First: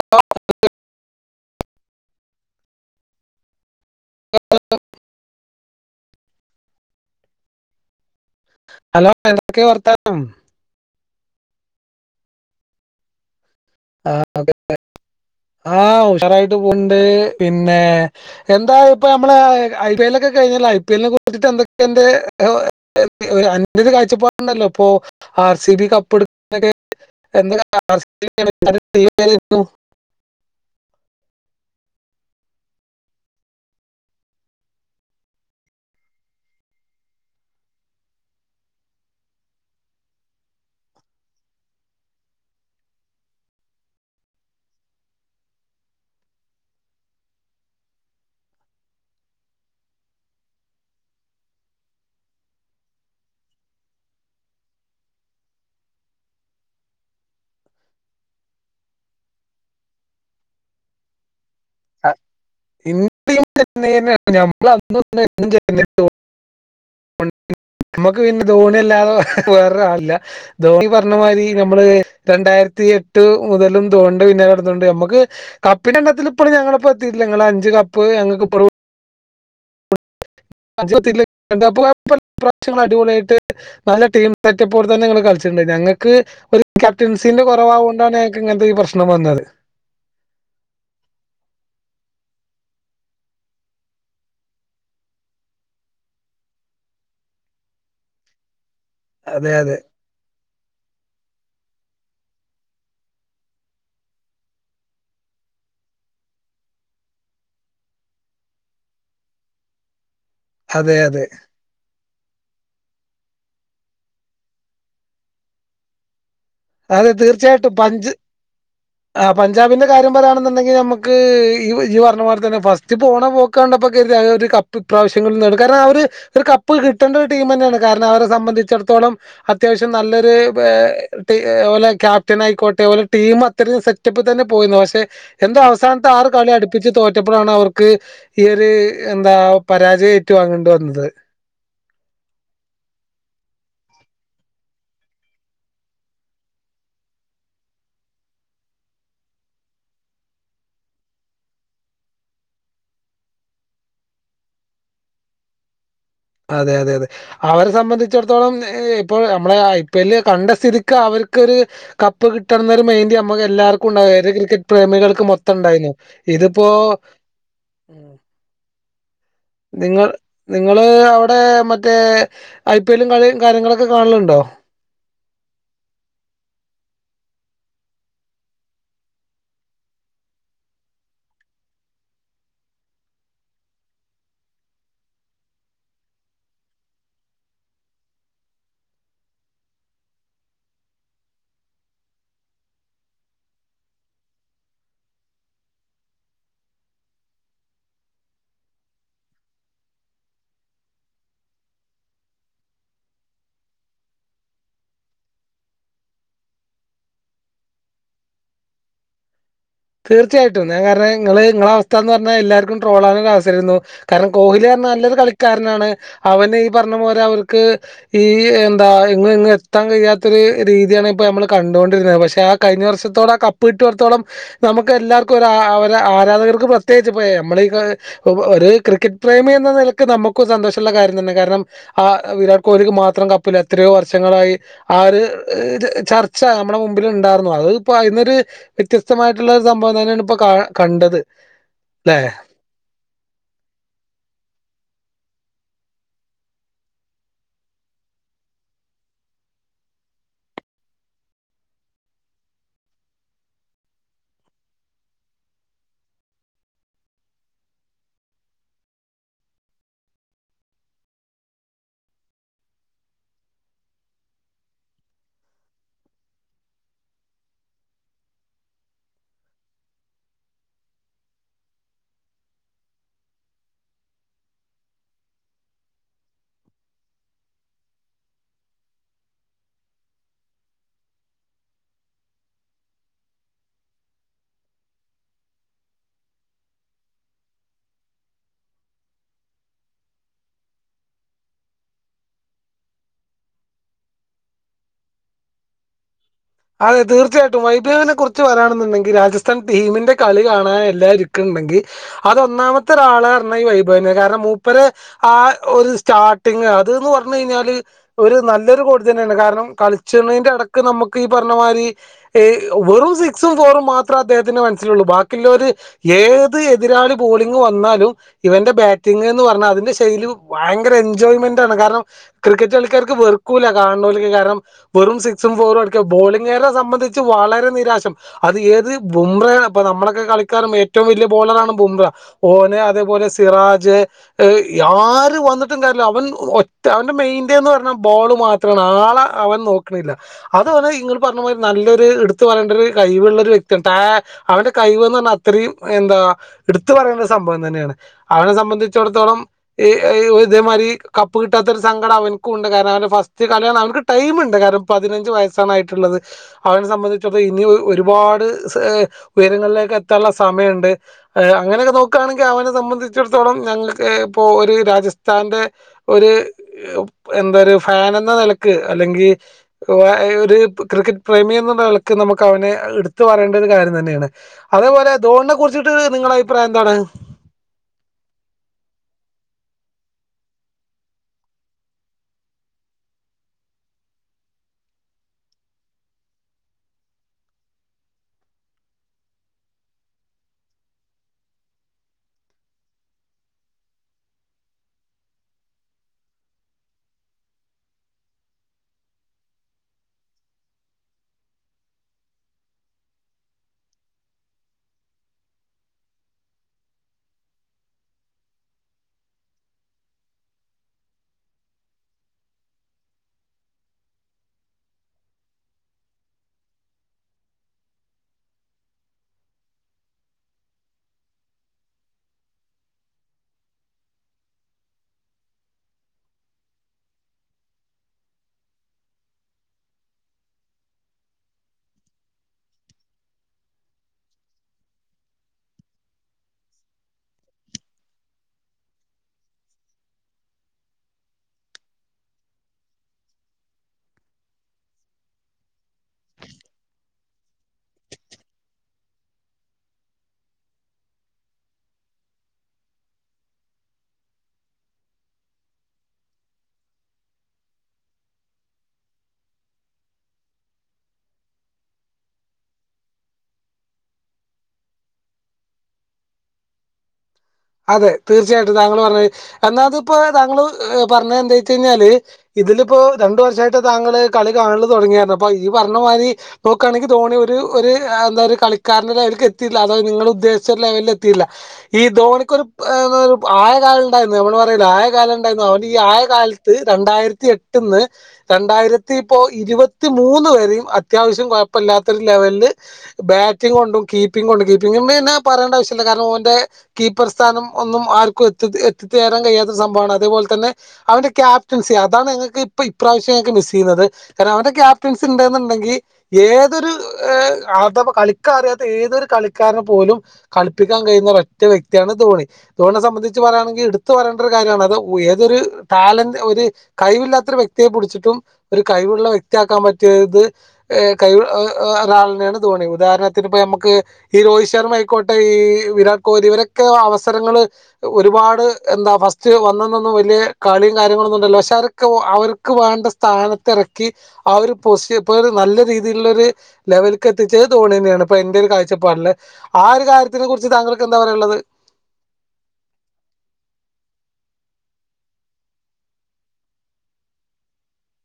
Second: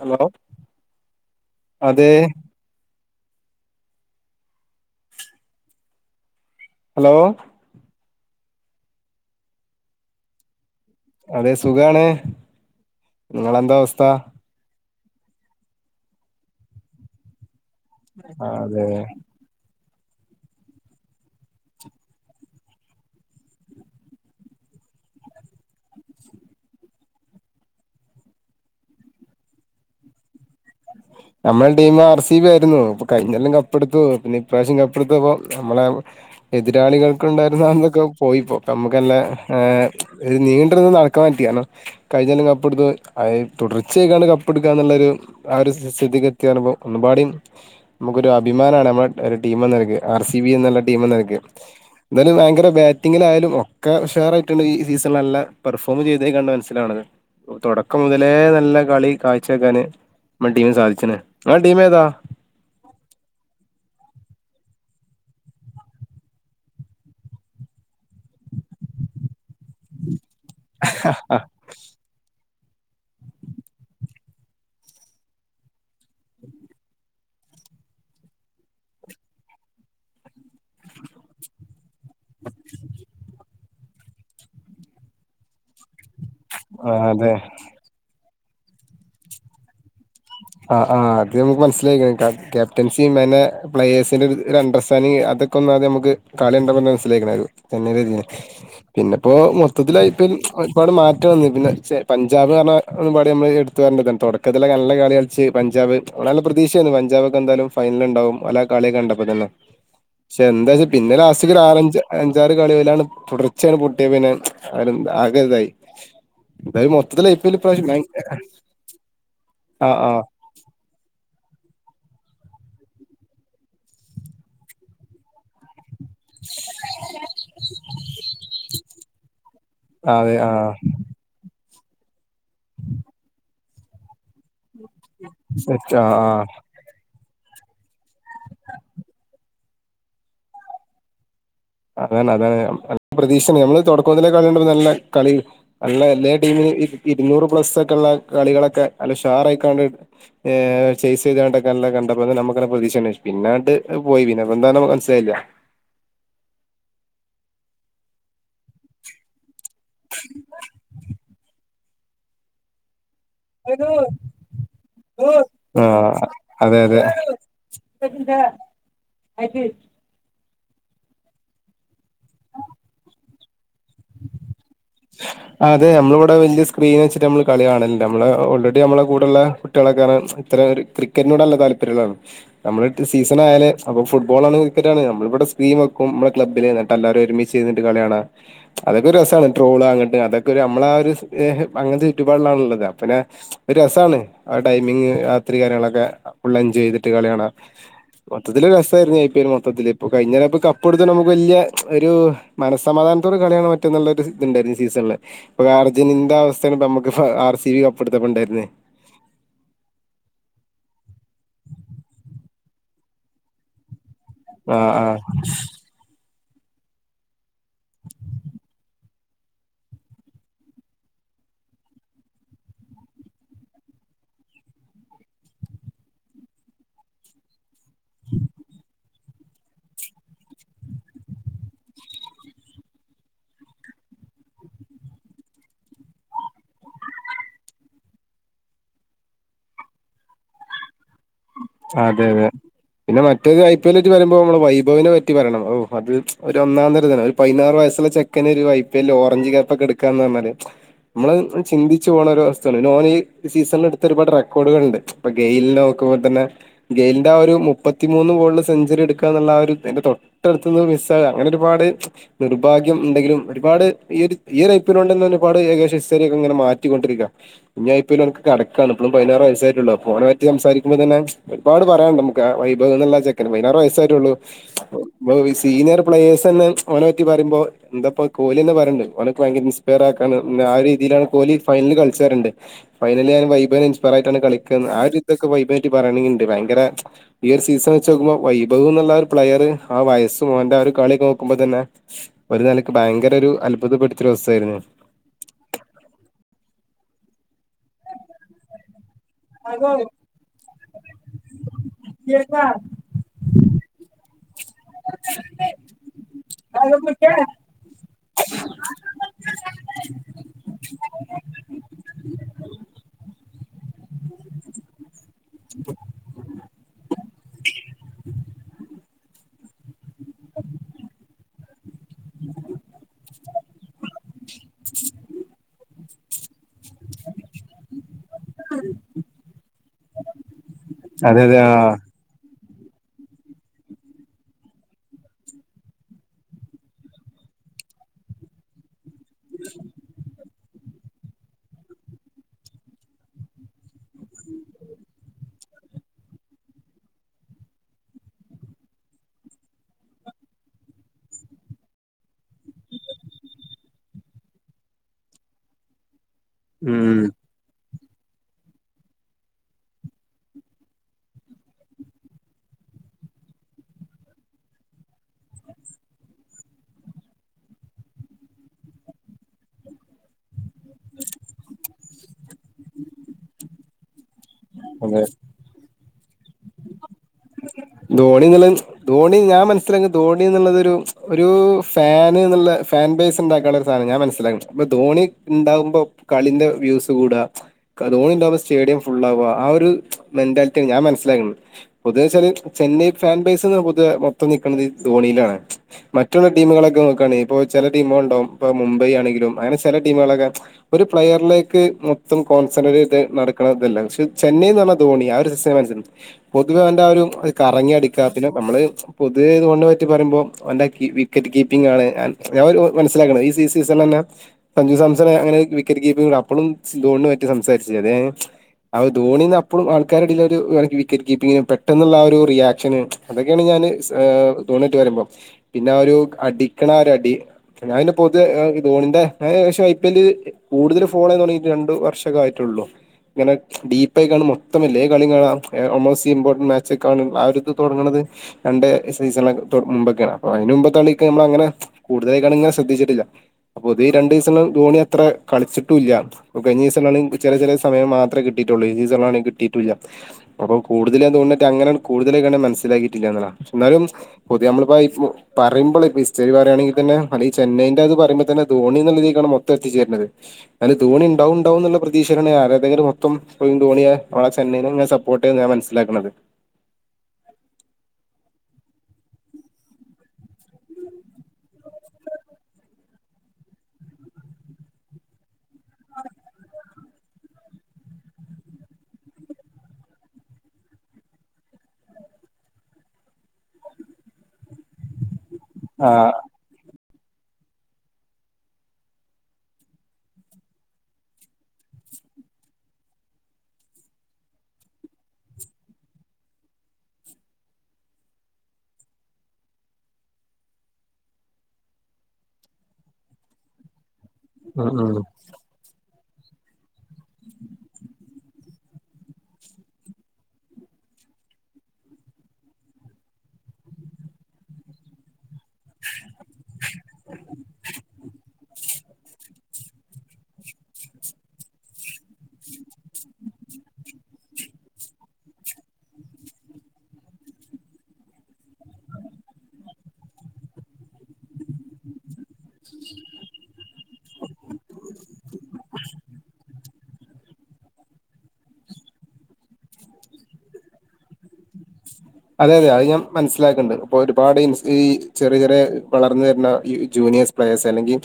Hello അതെ hello hello എന്തൊക്കെയാ വർത്താനം അതെ സുഖാണ് നിങ്ങളെന്താവസ്ഥ ആഹ് ഉഷറായിട്ട് പോൺണ്ട് പി പിന്നെ എന്താ അതെ ഇപ്പ നമ്മളെ ഐ പി എല്ലൊക്കെ കഴിഞ്ഞല്ലോ ഐ പി എല്ലിനെ കുറിച്ചിട്ട് എന്തൊക്കെ എന്റെ ഏഹ് ഒരന്യത് കാഴ്ചപ്പാടുണ്ടല്ലോ ഇപ്പോ ആർ സി ബി കപ്പ് എടുക്ക [unintelligible] എന്തൊ ബ [unintelligible] നമ്മുടെ ടീമ് ആർ സി ബി ആയിരുന്നു ഇപ്പൊ കഴിഞ്ഞൊല്ലം കപ്പെടുത്തു പിന്നെ ഇപ്രാവശ്യം കപ്പെടുത്തപ്പോ നമ്മളെ എതിരാളികൾക്കുണ്ടായിരുന്ന അന്തൊക്കെയൊ പോയിപ്പോ നമ്മുക്കന്നെ ഏഹ് ഒരു നീണ്ടിരുന്നത് നടക്കാൻ പറ്റി കാരണം കഴിഞ്ഞൊല്ലം കപ്പെടുത്തു അയ് തുടർച്ചയായിക്കാണ്ട് കപ്പെടുക്കാന്നുള്ളൊരു ആ ഒരു സ്ഥിതിക്ക് [unintelligible] നമുക്കൊരു അഭിമാനാണ് നമ്മടെ ഒരു ടീമെന്ന നിലക്ക് ആർ സി ബി എന്നുള്ള ടീമെന്ന നിലക്ക് എന്തായാലും ഭയങ്കര ബാറ്റിങ്ങിലായാലും ഒക്കെ ഉഷാറായിട്ടാണ് ഈ സീസൺ നല്ല പെർഫോം ചെയ്തേ കണ്ട മനസ്സിലാവണത് തുടക്കം മുതലേ നല്ല കളി കാഴ്ച വെക്കാന് മ ടീമന് സാധിച്ച്ന് ങ്ങളെ ടീമേതാ [unintelligible] നമ്മക്ക് പിന്നെ ധോണില്ലാതെ വേറൊരാളില്ല ധോണി പറഞ്ഞ ആഹ് മാതിരി മ്മള് രണ്ടായിരത്തി ത്തിയെട്ട് മുതലും ദോണ്ട് പിന്നെങ്ങടന്നോണ്ട് നമ്മക്ക് കപ്പിന്റെ എണ്ണത്തില് ഇപ്പഴും ഞങ്ങടൊപ്പോത്തിട്ടില്ല ങ്ങളെ അഞ്ച് ക ഇപ്പോ ഞങ്ങക്ക് പറോ [unintelligible] വർഷങ്ങള് അടിപൊളിയായിട്ട് നല്ല ടീം സെറ്റപ്പോടെ തന്നെ നിങ്ങള് കളിച്ചിട്ടുണ്ട് ഞങ്ങ ക്ക് ഒരു ആഹ് അതെ ക്യാപ്റ്റൻസീന്റെ കുറവാകൊണ്ടന്നെ ക്ക് ഇങ്ങനത്തെ ഈ പ്രശ്നം വന്നത് ആ ആ അത് നമുക്ക് മനസ്സിലായിക്കണ് ക്യാപ്റ്റൻസി മന്നെ പ്ലെയേഴ്സിന്റെ ഒരു അണ്ടർസ്റ്റാൻഡിങ് അതൊക്കെ ഒന്നാദ്യം നമുക്ക് കളി കണ്ടപ്പോ മനസിലായീക്കണത് ഒരു ചെന്നൈ രീതി പിന്നെപ്പോ അതെ അതെ. മൊത്തത്തിലായിപ്പ ഒരുപാട് മാറ്റം വന്ന് പിന്നെ പഞ്ചാബ്ന്ന് പറഞ്ഞ ഒരുപാട് മ്മള് എടുത്തു പറഞ്ഞി തുടക്കത്തിലെ ക നല്ല കളിക ച്ച് പഞ്ചാബ് അവടെ നല്ല പ്രതീക്ഷയാന്ന് പഞ്ചാബൊക്കെ എന്താലും ഫൈനലിണ്ടാവും അല കളിയൊക്കെ കണ്ടപ്പത്തന്നെ ക്ഷെ എന്താ വച്ചാ അതെ പിന്നെ അതെ. ലാസ്റ്റ്ക്ക് ഒരു ആറഞ്ച് അഞ്ചാറ് കളിയിലാണ് തുടർച്ചയാണ് പൊട്ടിയ പിന്നെ അവരെ ആകെതായി അതെ തീർച്ചയായിട്ടും പഞ്ച് ആ പഞ്ചാബിന്റെ കാര്യം പറ ആഹ് കാണുന്നുണ്ടെങ്കി നമ്മക്ക് ഈ ജി പറഞ്ഞ പോലത്തന്നെ ഫസ്റ്റ് പോണ പോക്കണ്ടപ്പോൾ കരുതി അവര് കപ്പ് ഇപ്രാവശ്യങ്ങളിൽ നേടും കാരണം അവര് ഒരു കപ്പ് കിട്ടേണ്ട ഒരു ടീം തന്നെയാണ് കാരണം അവരെ സംബന്ധിച്ചിടത്തോളം അത്യാവശ്യം അതെ നല്ലൊരു ആഹ് അതുപോലെ ക്യാപ്റ്റനായിക്കോട്ടെ ഓലെ ടീം അത്രയും സെറ്റപ്പ് തന്നെ പോയിരുന്നു പക്ഷേ എന്തോ സെറ്റ് അവസാനത്തെ ആഹ് ആറ് ആഹ് കളി അടുപ്പിച്ച് തോറ്റ തോറ്റപ്പോഴാണ് അവർക്ക് ഈ ഒരു എന്താ പരാജയ ഏറ്റുവാങ്ങേണ്ടി വന്നത് അതാണ് അതാണ് പ്രതീക്ഷണ്ട് നമ്മള് തുടക്കം മുതലേ കളി കണ്ടോണ്ടിരുന്ന നല്ല കളി നല്ല എല്ലാ ടീമിന് ഇരുന്നൂറ് പ്ലസ്സൊക്കെയൊള്ള കളികളൊക്കെ നല്ല ഷാർ ആയിക്കാണ്ട് ഏഹ് ചെയ്സ് ചെയ്തൊണ്ടൊക്കെ നല്ല കണ്ടപ്പോ നമ്മുക്കന്നെ പ്രതീക്ഷണ്ട് പിന്നാണ്ട് പോയി പിന്നെപ്പ എന്താന്ന് മനസ്സിലായില്ല അതെ അതെ അതെ അവരെ സംബന്ധിച്ചിടത്തോളം ഏഹ് ഇപ്പോ നമ്മളെ ഐ പി എല്ല് കണ്ട സ്ഥിതിക്ക് അവർക്കൊരു കപ്പ് കിട്ടണംന്നൊരു മൈന്റ് ഞ നമുക്കെല്ലാവർക്കും ഉണ്ടാകും ഏത് ക്രിക്കറ്റ് പ്രേമികൾക്ക് മൊത്തം ഇ ണ്ടായിരുന്നു ആഹ് ഇതിപ്പോ അതെ അതെ ഉം നിങ്ങൾ നിങ്ങള് അവിടെ മറ്റേ ഐ പി എല്ലും കളിയും കാര്യങ്ങളൊക്കെ കാണലുണ്ടോ അതെ നമ്മളിവിടെ വലിയ സ്ക്രീൻ വെച്ചിട്ട് നമ്മള് കളി കാണല്ലേ നമ്മള് ഓൾറെഡി നമ്മുടെ കൂടെള്ള കുട്ടികളെക്കെ ഇത്തരം ഒരു ക്രിക്കറ്റിനോട് നല്ല താല്പര്യുള്ളാണ് നമ്മള് സീസൺ ആയല് അപ്പൊ ഫുട്ബോൾ ആാണ് ക്രിക്കറ്റ് ആാണ് നമ്മളിവിടെ സ്ക്രീൻ വെക്കും നമ്മുടെ ക്ലബില് എന്നിട്ട് എല്ലാവരും ഒരുമിച്ച് ചെയ്തിട്ട് കളി കാണ അതൊക്കെ ഒരു രസമാണ് ട്രോള് അങ്ങോട്ടും അതൊക്കെ നമ്മള ആ ഒരു അങ്ങനത്തെ ചുറ്റുപാടിലാാണ്ള്ളത് അ പിന്നെ ഒരു രസമാണ് ആ ടൈമിംഗ രാത്രി കാര്യങ്ങളൊക്കെ ഫള് എഞ്ജോയ് ചെയ്തിട്ട് കളിയ കാാണ് മൊത്തത്തിൽ രസമായിരുന്നു അയിും മൊത്തത്തിൽ ഇപ്പോൊ കഴിഞ്ഞര ഇപ്പ കപ്പ് എടുത്ത് നമുക്ക് വലിയ ഒരു മനസ്സമാധാനത്തോട് കളിയാണ് മറ്റുള്ളരു ണ്ട സീസണില്പ്പൊ അർജുന്റെ അവസ്ഥമ്മ ആർ സി വി കപ്പ എടുത്തപ്പ ഉണ്ടായിരുന്ന തീർച്ചയായിട്ടും ഞ കാരണം നിങ്ങള് നിങ്ങളെ അവസ്ഥ എന്ന് പറഞ്ഞാൽ എല്ലാവർുംട്രോൾ ആാനൊ അവസരമായിരുന്നു കാരണം കോഹ്ലി ആഹ് നല്ലൊരു ആഹ് കളിക്കാരനാണ് അവന് പറഞ്പോോലെ അവ ഈ എന്താ [unintelligible] ഇങ് ഇങ്ങ് എത്താൻ കഴിയാത്ത ഒരു രീതിയാണ് ഇപ്പൊ നമ്മള് കണ്ടുകൊണ്ടിരുന്നത് പക്ഷെ ആ കഴിഞ്ഞ വർഷത്തോടെ ആ കപ്പ് കിട്ടിയി ത്തോളം നമുക്ക് എല്ലാവർക്കും ഒ ആരാധകർക്ക് പ്രത്യേകിച്ച്പ്പോ നമ്മളഈ ഒരു ക്രിക്കറ്റ് പ്രേമി എന്ന നിലക്ക് നമുക്ക് സന്തോഷമുള്ള കാര്യം തന്നെ കാരണം ആ വിരാട് കോഹ്ലിക്ക് മാത്രം കപ്പിൽ എത്രയോ വർഷങ്ങളായി ആ ഒരു ചർച്ച നമ്മുടെ മുമ്പിൽ ഉണ്ടായിരുന്നു അത് ഇപ്പോ അതിനൊരു വ്യത്യസ്തമായിട്ട് വേദിയസ്ഥസംഭവം തന്നെയാണ് ഇപ്പൊ കണ്ടത് ല്ലെ? അതെ അതെ പിന്നെ മറ്റേത് ഐ പി എല്ലറ്റി വരുമ്പോൾ നമ്മള് വൈഭവവിനെ പറ്റി പറ യ ണം ഓഹ അത് ഒരു ഒന്നാംതര തന്നെ ഒരു പതിനാറ് വയസ്സുള്ള ചെക്കന് ഒരു I P L orange cup ഒക്കെ എടുക്കാന്ന് പറഞ്ഞാല് നമ്മള് ചിന്തിു പോകണ ഒരു അവസ്ഥാണ് നോൺഈ സീസണില എടുത്ത ഒരുപാട് റെക്കോർഡുകൾുണ്ട് ഇപ്പൊ ഗെയില നോക്കുമ്പോൾ തന്നെ ഗെയിലിന്റെ ആ ഒരു മുപ്പത്തി മൂന്ന് ബോളിൽ സെഞ്ചുറി എടുക്കുക എന്നുള്ള ഒരു എന്റെറെ തൊട്ടടുത്തു നിന്ന് മിസ് ആുക അങ്ങനെ ഒരുപാട് നിർഭാഗ്യം എന്തെിലും ഒരുപാട് ഈ ഈ ഐ പി എൽ ഉണ്ട ഒരുപാട് ഏകദേശിസക്കെ ഇങ്ങെ മാറ്റിക്കൊണ്ടിരിക്കുക ഇനി ഐ പിൽ എക്ക് കടക്കാണ് ഇപ്പോഴും പതിനാറ് വയസ്സായിട്ട ഉള്ള അനെറ്റി സംസാരിക്കുമ്പോ തന്നെ ഒരുപാട് പറയാനുണ്ട് നമുക്ക് വൈഭവം എന്നല്ലാ ചെക്കൻ പതിനാറ് വയസ്സായിട്ട ഉള്ളു സീനിയർ പ്ലെയേഴ്സ്ന്നെ അവനെ പറ്റ പറയ്പോ എന്തപ്പോ കോ്ലി തന്നന്ന് പറയണ്ട്ഓക്ക് ഭയങ്കര ഇൻസ്പയർ ആക്കാണ് ആ രീതിയിലാണ് കോഹലി ഫൈനല കളിച്ചാുണ്ട് ഫൈനല ഞാൻ വൈഭവവിെ ഇൻ്പയർ ആയിട്ടാണ് കളിക്ക ആ ഒരു ഇതിൊക്കെ വൈഭവ പറ്റി പറയണെങ്കിൽ ഭയങ്കര ഈ ഒരു സീസൺ വെച്ച് നോക്കുമ്പോ വൈഭവം എന്നുള്ള ഒരു പ്ലെയർ ആ വയസ്സുംോന്റെ ഒരു കളിൊെ നോക്കുമ്പോ തന്നെ ഒരു നിലക്ക് ഭയങ്കര ഒരു അത്ഭുതപ്പെടുത്തി ഒരു അവസ്ഥായിരുന്നു അതെ തീർച്ചയായിട്ടും വൈഭവവിനെ കുറിച്ച് പറയണുണ്ടെങ്കിൽ രാജ രാജസ്ഥാൻ ടീമിന്റെ കളി കാണാൻ എല്ലാവും ഇരിക്കുന്നുണ്ടെങ്കിൽ അതൊന്നാമത്തെ ഒരാള പറഞ്ഞ ഈ വൈഭവ ത കാരണം മൂപ്പര ആ ഒരു സ്റ്റാർട്ടിങ് അത്ന്ന് പറഞ്ഞു കഴിഞ്ഞാല് ഒരു നല്ലൊരു കോടി തന്നെയാണ് കാരണം കളിച്ചണതിന്റെ അടക്ക് നമുക്ക് ഈ പറഞ്ഞ മാതിരി വെറും ക് ഫോറും മാത്രം അദ്ദേഹത്തിന്റെ മനസ്സിലുള്ളൂ ബാക്കിയുള്ള ഒരു ഏത് എതിരാളി ബോളിംഗ് വന്നാലും ഇവന്റെ ബാറ്റിംഗ് എന്ന് പറഞ്ഞാൽ അതിന്റെ ചെയതു ഭയങ്കര എൻജോയ്മെന്റ് കാരണം ക്രിക്കറ്റ് കളിക്കാർക്ക് വെറുക്കൂില്ല കാണല കാരണം വെറും സിക്സും ഫോറും ബോലിങ് സംബന്ധ വളരെ നിരാശം അത് ഏത് ബുംയാണ് നമ്മളൊക്കെ കളിക്കറും ഏറ്റവും വലിയ അതെ അതെ ആ ബോളറണ് ബും അതേപോലെ സിറാജ് ആര് വന്നിട്ടും ക അവൻ ഒ അവന്റെ മെന്ന്ന് പറഞ്ഞ ബോള് മാത്രമാണ് ആളെ അവൻ നോക്കണില്ല അത അവനെ ഇങ്ങൾ പറഞ്ഞെ നല്ലൊരു എടുത്തു പറയേണ്ട ഒരു കഴിവ്ള്ള ഒരു വ്യക്തിയാണ് അവന്റെ കഴിവ്ന്ന് പറഞ്ഞാൽ അത്രയും എന്താ എടുത്തു പറയേണ്ട ഒരു സംഭവം തന്നെയാണ് അവനെ സംബന്ധിച്ചിടത്തോളം ഇതേമാതിരി കപ്പ് കിട്ടാത്തൊരു സങ്കടം അവനക്കും ഉണ്ട് കാരണം അവന്റെ ഫസ്റ്റ് കല അവക്ക് ടൈം ഉണ്ട് കാരണം പതിനഞ്ച് അഞ് വയസ്സാണ് ആയിട്ടുള്ളത് അെ ഉം സംബന്ധിച്ചിടത്ത ഇനി ഒരു ഒരുപാട് ഉയരങ്ങളിലേക്ക് എത്താനുള്ള സമയമുണ്ട് അ അങ്ങനെയൊക്കെ നോക്കുകയാണെങ്കിൽ അവനെ സംബന്ധിച്ചിടത്തോളം ഞങ്ങൾക്ക് ഇപ്പോ ഒരു രാജസ്ഥാന്റെ ഒരു എന്താ ഒരു ഫാൻ എന്ന നിലക്ക് അല്ലെങ്കിൽ ഒരു ക്രിക്കറ്റ് പ്രേമി എന്നുള്ള വിളക്ക് നമുക്ക് അവനെ എടുത്ത പറയേണ്ട ഒരു കാര്യം തന്നെയാണ് അതേപോലെ അതെ ോണിനെ കുറിച്ചിട്ട് നിങ്ങള അഭിപ്രായം എന്താണ് ധോണിുള്ള ധോണി ഞാൻ മനസ്സിലാക്കുന്നു ധോണി എന്നുള്ളത്രു ഒരു ഫാന് എന്നുള്ള ഫാൻ ബേസ് ഉണ്ടാക്കുള്ള സാധനം ഞാൻ മനസ്സിലാക്കണം അപ്പൊ ധോണി ഉണ്ടാകുമ്പോ കളിന്റെ വ്യൂസ് കൂടുക ധോണി ഉണ്ടാവകുമ്പോ സ്റ്റേഡിയം ഫുൾ ആാവുക ആ ഒരു മെന്റാലിറ്റിാണ് ഞാൻ മനസ്സിലകുന്നത് പൊതുവെ ച ചെന്നൈ ഫാൻ ബൈസ് പൊതുവ മൊത്തം നൽക്കണുന്നത് ധോണിയിലാണ് മറ്റുള്ള ടീമുകളൊക്കെ നോക്കുകയാണെങ്ക ഇപ്പോ ചില ടീമുകളണ്ടാവും ഇപ്പൊ മുംബൈ ആണെങ്കിലും അങ്ങനെ ചില ടീമുകളൊക്കെ ഒരു പ്ലെയറിലേക്ക് മൊത്തം കോൺസെൻട്രേറ്റ് ചെയ്ത് നടക്കണതല്ല പക്ഷെ ചെന്നൈ എന്ന് പറഞ്ഞ ധോണി ആ ഒരു സി മന പൊതുവെ അവന്റെ ഒരു കറങ്ങി അടിക്കുക പിന്നെ നമ്മള് പൊതുവേ ധോണിനെ പറ്റി പറയുമ്പോൾ ഓന്റെ വിക്കറ്റ് കീപ്പിംഗാണ് അതൊരു മനസ്സിലാക്കണം ഈ സീസണ് തന്നെ സഞ്ജു സാംസൺനെ എങ്ങനെ വിക്കറ്റ് കീപ്പിംഗ് അപ്പോഴും ധോണിനെ പറ്റി സംസാരിച്ചത് അ ധോണിന്ന് അപ്പഴും ആൾക്കാരെടേല് കീപ്പിങ്ങിനും പെട്ടെന്നുള്ള ആ ഒരു റിയാക്ഷന് അതൊക്കെയാണ് ഞാന് ധോണിയായിട്ട് വരുമ്പോൾ പിന്നെ ആ ഒരു അടിക്ക്ണ ആ ഒരു അടി അതിന്റെ പൊതുവേ ധോണിന്റെ ഏകദേശം ഐ പി എല് കൂടുതൽ ഫോളോയ്ത് തൊടങ്ങിട്ട് രണ്ടു വർഷകമായിട്ടുള്ളൂ ഇങ്ങനെ ഡീപ്പായി കാണും മൊത്തം എല്ലാ കളിയും കാണാ ഓൾമോസ്റ്റ് ഇമ്പോർട്ടൻ്റ് മാച്ചൊക്കെ ആ ഒരിത് തൊടങ്ങ്ന്നത് രണ്ട് സീസണ മുമ്പൊക്കെയാണ് അപ്പൊ അതിന് മുമ്പത്തെ കളിക്ക് നമ്മൾ അങ്ങനെ കൂടുതലായികാട്ടങ്ങനെ ശ്രദ്ധിച്ചിട്ടില്ല അപ്പൊ ഇത് ഈ രണ്ട് സീസണില ധോണി അത്ര കളിച്ചിട്ടും ഇല്ല കഴിഞ്ഞ സീസണിലണെങ്കിൽ ചില ചില സയ മാമേ കിട്ടിട്ടുള്ളൂ ഈ സീസണിലാണെങ്കും കിട്ടീട്ടുല്ല അപ്പം കൂടുതലാ ധോണിയിട്ട്ങ്ങനെയ കടുതലായിട്ട് മനസ്സിലാക്കിയിട്ടില്ല എന്നുള്ള എന്നാലും പൊതുവെ നമ്മളിപ്പോ പറയുമ്പോ ഇ ഹസ്റ്ററി പറയയാണെങ്കിൽ തന്നെ അെ ഈ ചെന്നൈൻന്റെത് പറയ്മ്പം തന്നെധോണിള്ള തിക്കാണ് മൊത്തം എത്തിച്ചേര്ന്നത് എന്നാലുംധോണിണ്ടാവുംണ്ടാവും എന്നുള്ള പ്രതീക്ഷയിലാണ് ആരാധകരെ മൊത്തം ധോണിയളെ ചെന്നൈനെങ്ങന സപ്പോർട്ട് ചെയ്ണ മനസ്സിലാക്ക്ണത് അതെ തീർച്ചയായിട്ടും താങ്കൾ പറഞ്ഞ എന്നാതി ഇപ്പോ താങ്കൾ പറഞ്ഞ എന്താ വെച്ച കഴിഞ്ഞാല് ഇതിലിപ്പോ രണ്ടു വർഷമായിട്ട് താങ്കള് കളി കാണല് തുടങ്ങിയായിരുന്നു അപ്പൊ ഈ പറഞമാതിരി നോക്കാണെങ്കിൽ ധോണി ഒരു എന്താ ഒരു കളിക്കാരന്റെ ലെവലക്ക് എത്തിയില്ല അതത് നിങ്ങൾ ഉദ്ദേശിച്ച ലെവലിൽ എത്തില്ല ഈ ധോണി ഒരു ആയകാലം ഉണ്ടായിരുന്നു നമ്മള് പറല്ല ആയകാലം ഇ അവ ഈ ആയ ആഹ് കാലത്ത് ര രണ്ടായിരത്തി എട്ട്ന്ന് രണ്ടായിരത്തി ഇപ്പോ ഇരുപത്തിമൂന്ന് വരെയും അത്യാവശ്യം കുഴപ്പില്ലാത്ത ഒരു ലെവലില് ബാറ്റിംഗ് കൊണ്ടും കീപ്പിംഗ് കൊണ്ടും കീപ്പിംഗ് ന്നെ പറയേണ്ട ആവശ്യല്ല കാരണം ഓന്റെ പ്രസ്ഥാനം ഒന്നും ആർക്കും എത്തി എത്തിത്ത തേരാൻ കഴിയാത്ത സംഭവമാണ് അതേപോലെ തന്നെ അവന്റെ ക്യാപ്റ്റൻസി അതാണ് ഞങ്ങൾക്ക് ഇപ്പ ഇപ്രാവശ്യം ഞങ്ങക്ക് മിസ് ചെയ്യുന്നത് കാര അവന്റെ ക്യാപ്റ്റൻസി ഉണ്ടന്നുണ്ടെങ്കിൽ ഏതൊരു അഥവാ കളിക്കറിയാത്ത ഏതൊരു കളിക്കാരനെ പോലും കളിപ്പിക്കാൻ കഴിയുന്ന ഒരൊറ്റ വ്യക്തി യാണ്ധോണി ധോണെ സംബന്ധിച്ച് പറയയാണെങ്കിൽ എടുത്തു പറയേണ്ട ഒരു കാര്യമാണ് അത് ഏതൊരു ടാലന്റ് ഒരു കഴിവില്ലാത്ത ഒരു വ്യക്തിയെ പിടിച്ചിട്ടും ഒരു കഴിവുള്ള വ്യക് യാക്കാൻ പറ്റിയത് കൈ ഒരാൾ യാണ് ധോണി ഉദാഹണത്തിന് ഇ നമ്മ ഈ രോഹിത് ശർമ്മ ആയിക്കോട്ടെ ഈ വിരാട് കോഹ്ലി ഇവരൊ ക്കെ അവസരങ്ങള് ഒരുപാട് എന്താ ഫസ്റ്റ് വന്നെന്നൊന്നും വലിയ കളിയും കാര്യങ്ങളൊന്നും ഉണ്ടല്ലോ പക്ഷെ അതൊക്കെ അവർക്ക് വേണ്ട സ്ഥാനത്തി ഇറക്കി ആ ഒരു പൊസിഷ ഇപ്പൊ നല്ല രീതിയിൽക്ക്ള്ള ഒരു ലെവൽക്ക് എത്തിച്ചത് ധോണി തന്നെയാണ് ഇപ്പൊ എന്റെ ഒരു കാഴ്ചപ്പാടില് ആ ഒരു കാര്യത്തിനെ കുറിച്ച് താങ്കൾക്ക് എന്താ പറയുള്ളത് അതെ അതെ അത് ഞാൻ മനസ്സിലാക്ക്ണ്ട് ഇപ്പൊ ഒരുപാട് ഈ ചെറിയ ചെറിയ വളർന്നു വരുന്ന ഈ ജൂനിയഴ്സ് പ്ലേഴ്സ് അല്ലെങ്കിൽ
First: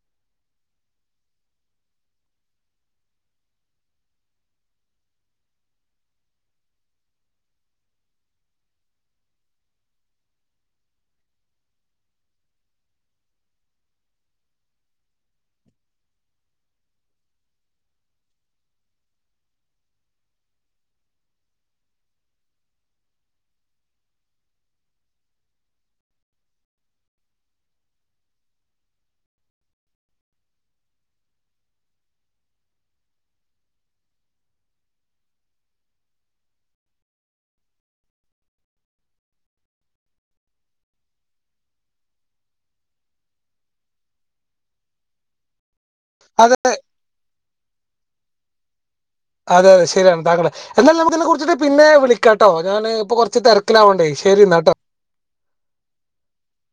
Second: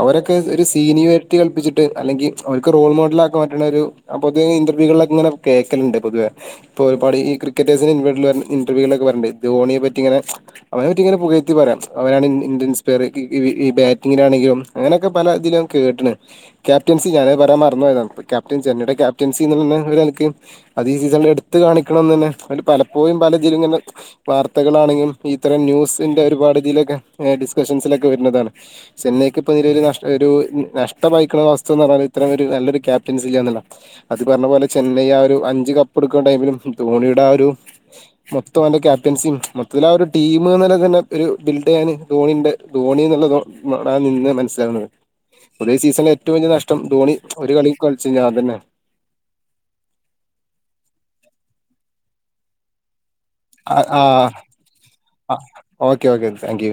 അവരൊക്കെ ഒരു സീനിയോരിറ്റി കൽപ്പിച്ചിട്ട് അല്ലെങ്കിൽ അവർക്ക് റോൾ മോഡൽ ആക്കാൻ പറ്റുന്ന ഒരു പൊതുവേ ഇന്റർവ്യൂുകളിലൊക്കെ ഇങ്ങെ കേൾക്കലുണ്ട് പൊതുവേ ഇപ്പൊ ഒരുപാട് ഈ ക്രിക്കറ്റേഴ്സിന് ഇൻവോ ഇന്റർവ്യൂകളെക്കെ പറയ്ണ്ട് ധോണിയെ പറ്റിങ്ങനെ അവനെ പറ്റി ഇങ്ങനെ പുകയ്ത്തി പറയാ അവനാണ് ഇന്ത്യൻസ് ഇൻസ്പെയർ ഈ ബാറ്റിങ്ങിനാണെങ്കിലും അങ്ങനെയൊക്കെ പല ഇതിലും കേട്ട്ണ് ക്യാപ്റ്റൻസി ഞാന് പറയാൻ മറന്ന് പോയതാണ് ക്യാപ്റ്റൻ ചെന്നൈടെ ക്യാപ്റ്റൻസിന്ന് പറക്ക് അത് ഈ സീസണിൽ എടുത്ത കാണിക്കണംന്ന് തന്നെല പോയിപല ഇതിലും ഇങ്ങനെ വാർത്തകളാണെങ്കിലും ഇത്തരം ന്യൂസിന്റെ ഒരുപാട് ഇതിലൊക്കെ ഡിസ്കഷൻസിലൊക്കെ വരുന്നതാണ് ചെന്നൈക്ക് ഇപ്പോ ഇ ഒരുഷ ഒരു നഷ്ടംമായിയിക്ക്ണ വസ്തു എന്ന് പറഞ്ഞൽ ഇത്തരം ഒരു നല്ലൊരു ക്യാപ്റ്റൻസി ഇല്ല എന്നുള്ള അത് പറഞ്ഞ പോലെ ചെന്നൈ ആ ഒരു അഞ്ചു കപ്പ് എടുക്കുന്ന ടൈമിലും ധോണിയുടെ ആ ഒരു മൊത്തം എന്റെ ക്യാപ്റ്റൻസിയും മൊത്തത്തിലൽ ആ ഒരു ടീം തന്നെ ഒരു ബിൽഡ് ചെയ്യാന് ധോണിന്റെ ധോണി എന്നുള്ള നിന്ന് മനസ്സിലാവുന്നത്തേ ഒരേ സീസ ഏറ്റവും വലിയ അതെ നഷ്ടം ധോണി ഒരു കളി കളിച്ചു ഞാൻ തന്നെ അതെ അതെ ശരിയാണ് താങ്കള് എന്നാൽ നമുക്ക് ഇതിനെ കുറിച്ചിട്ട് പിന്നെ വിളിക്കാംട്ടോ ഞാന് ഇപ്പൊ കൊറ ആ ആ ആ ഓക്കെ ഓക്കെ താങ്ക് യൂ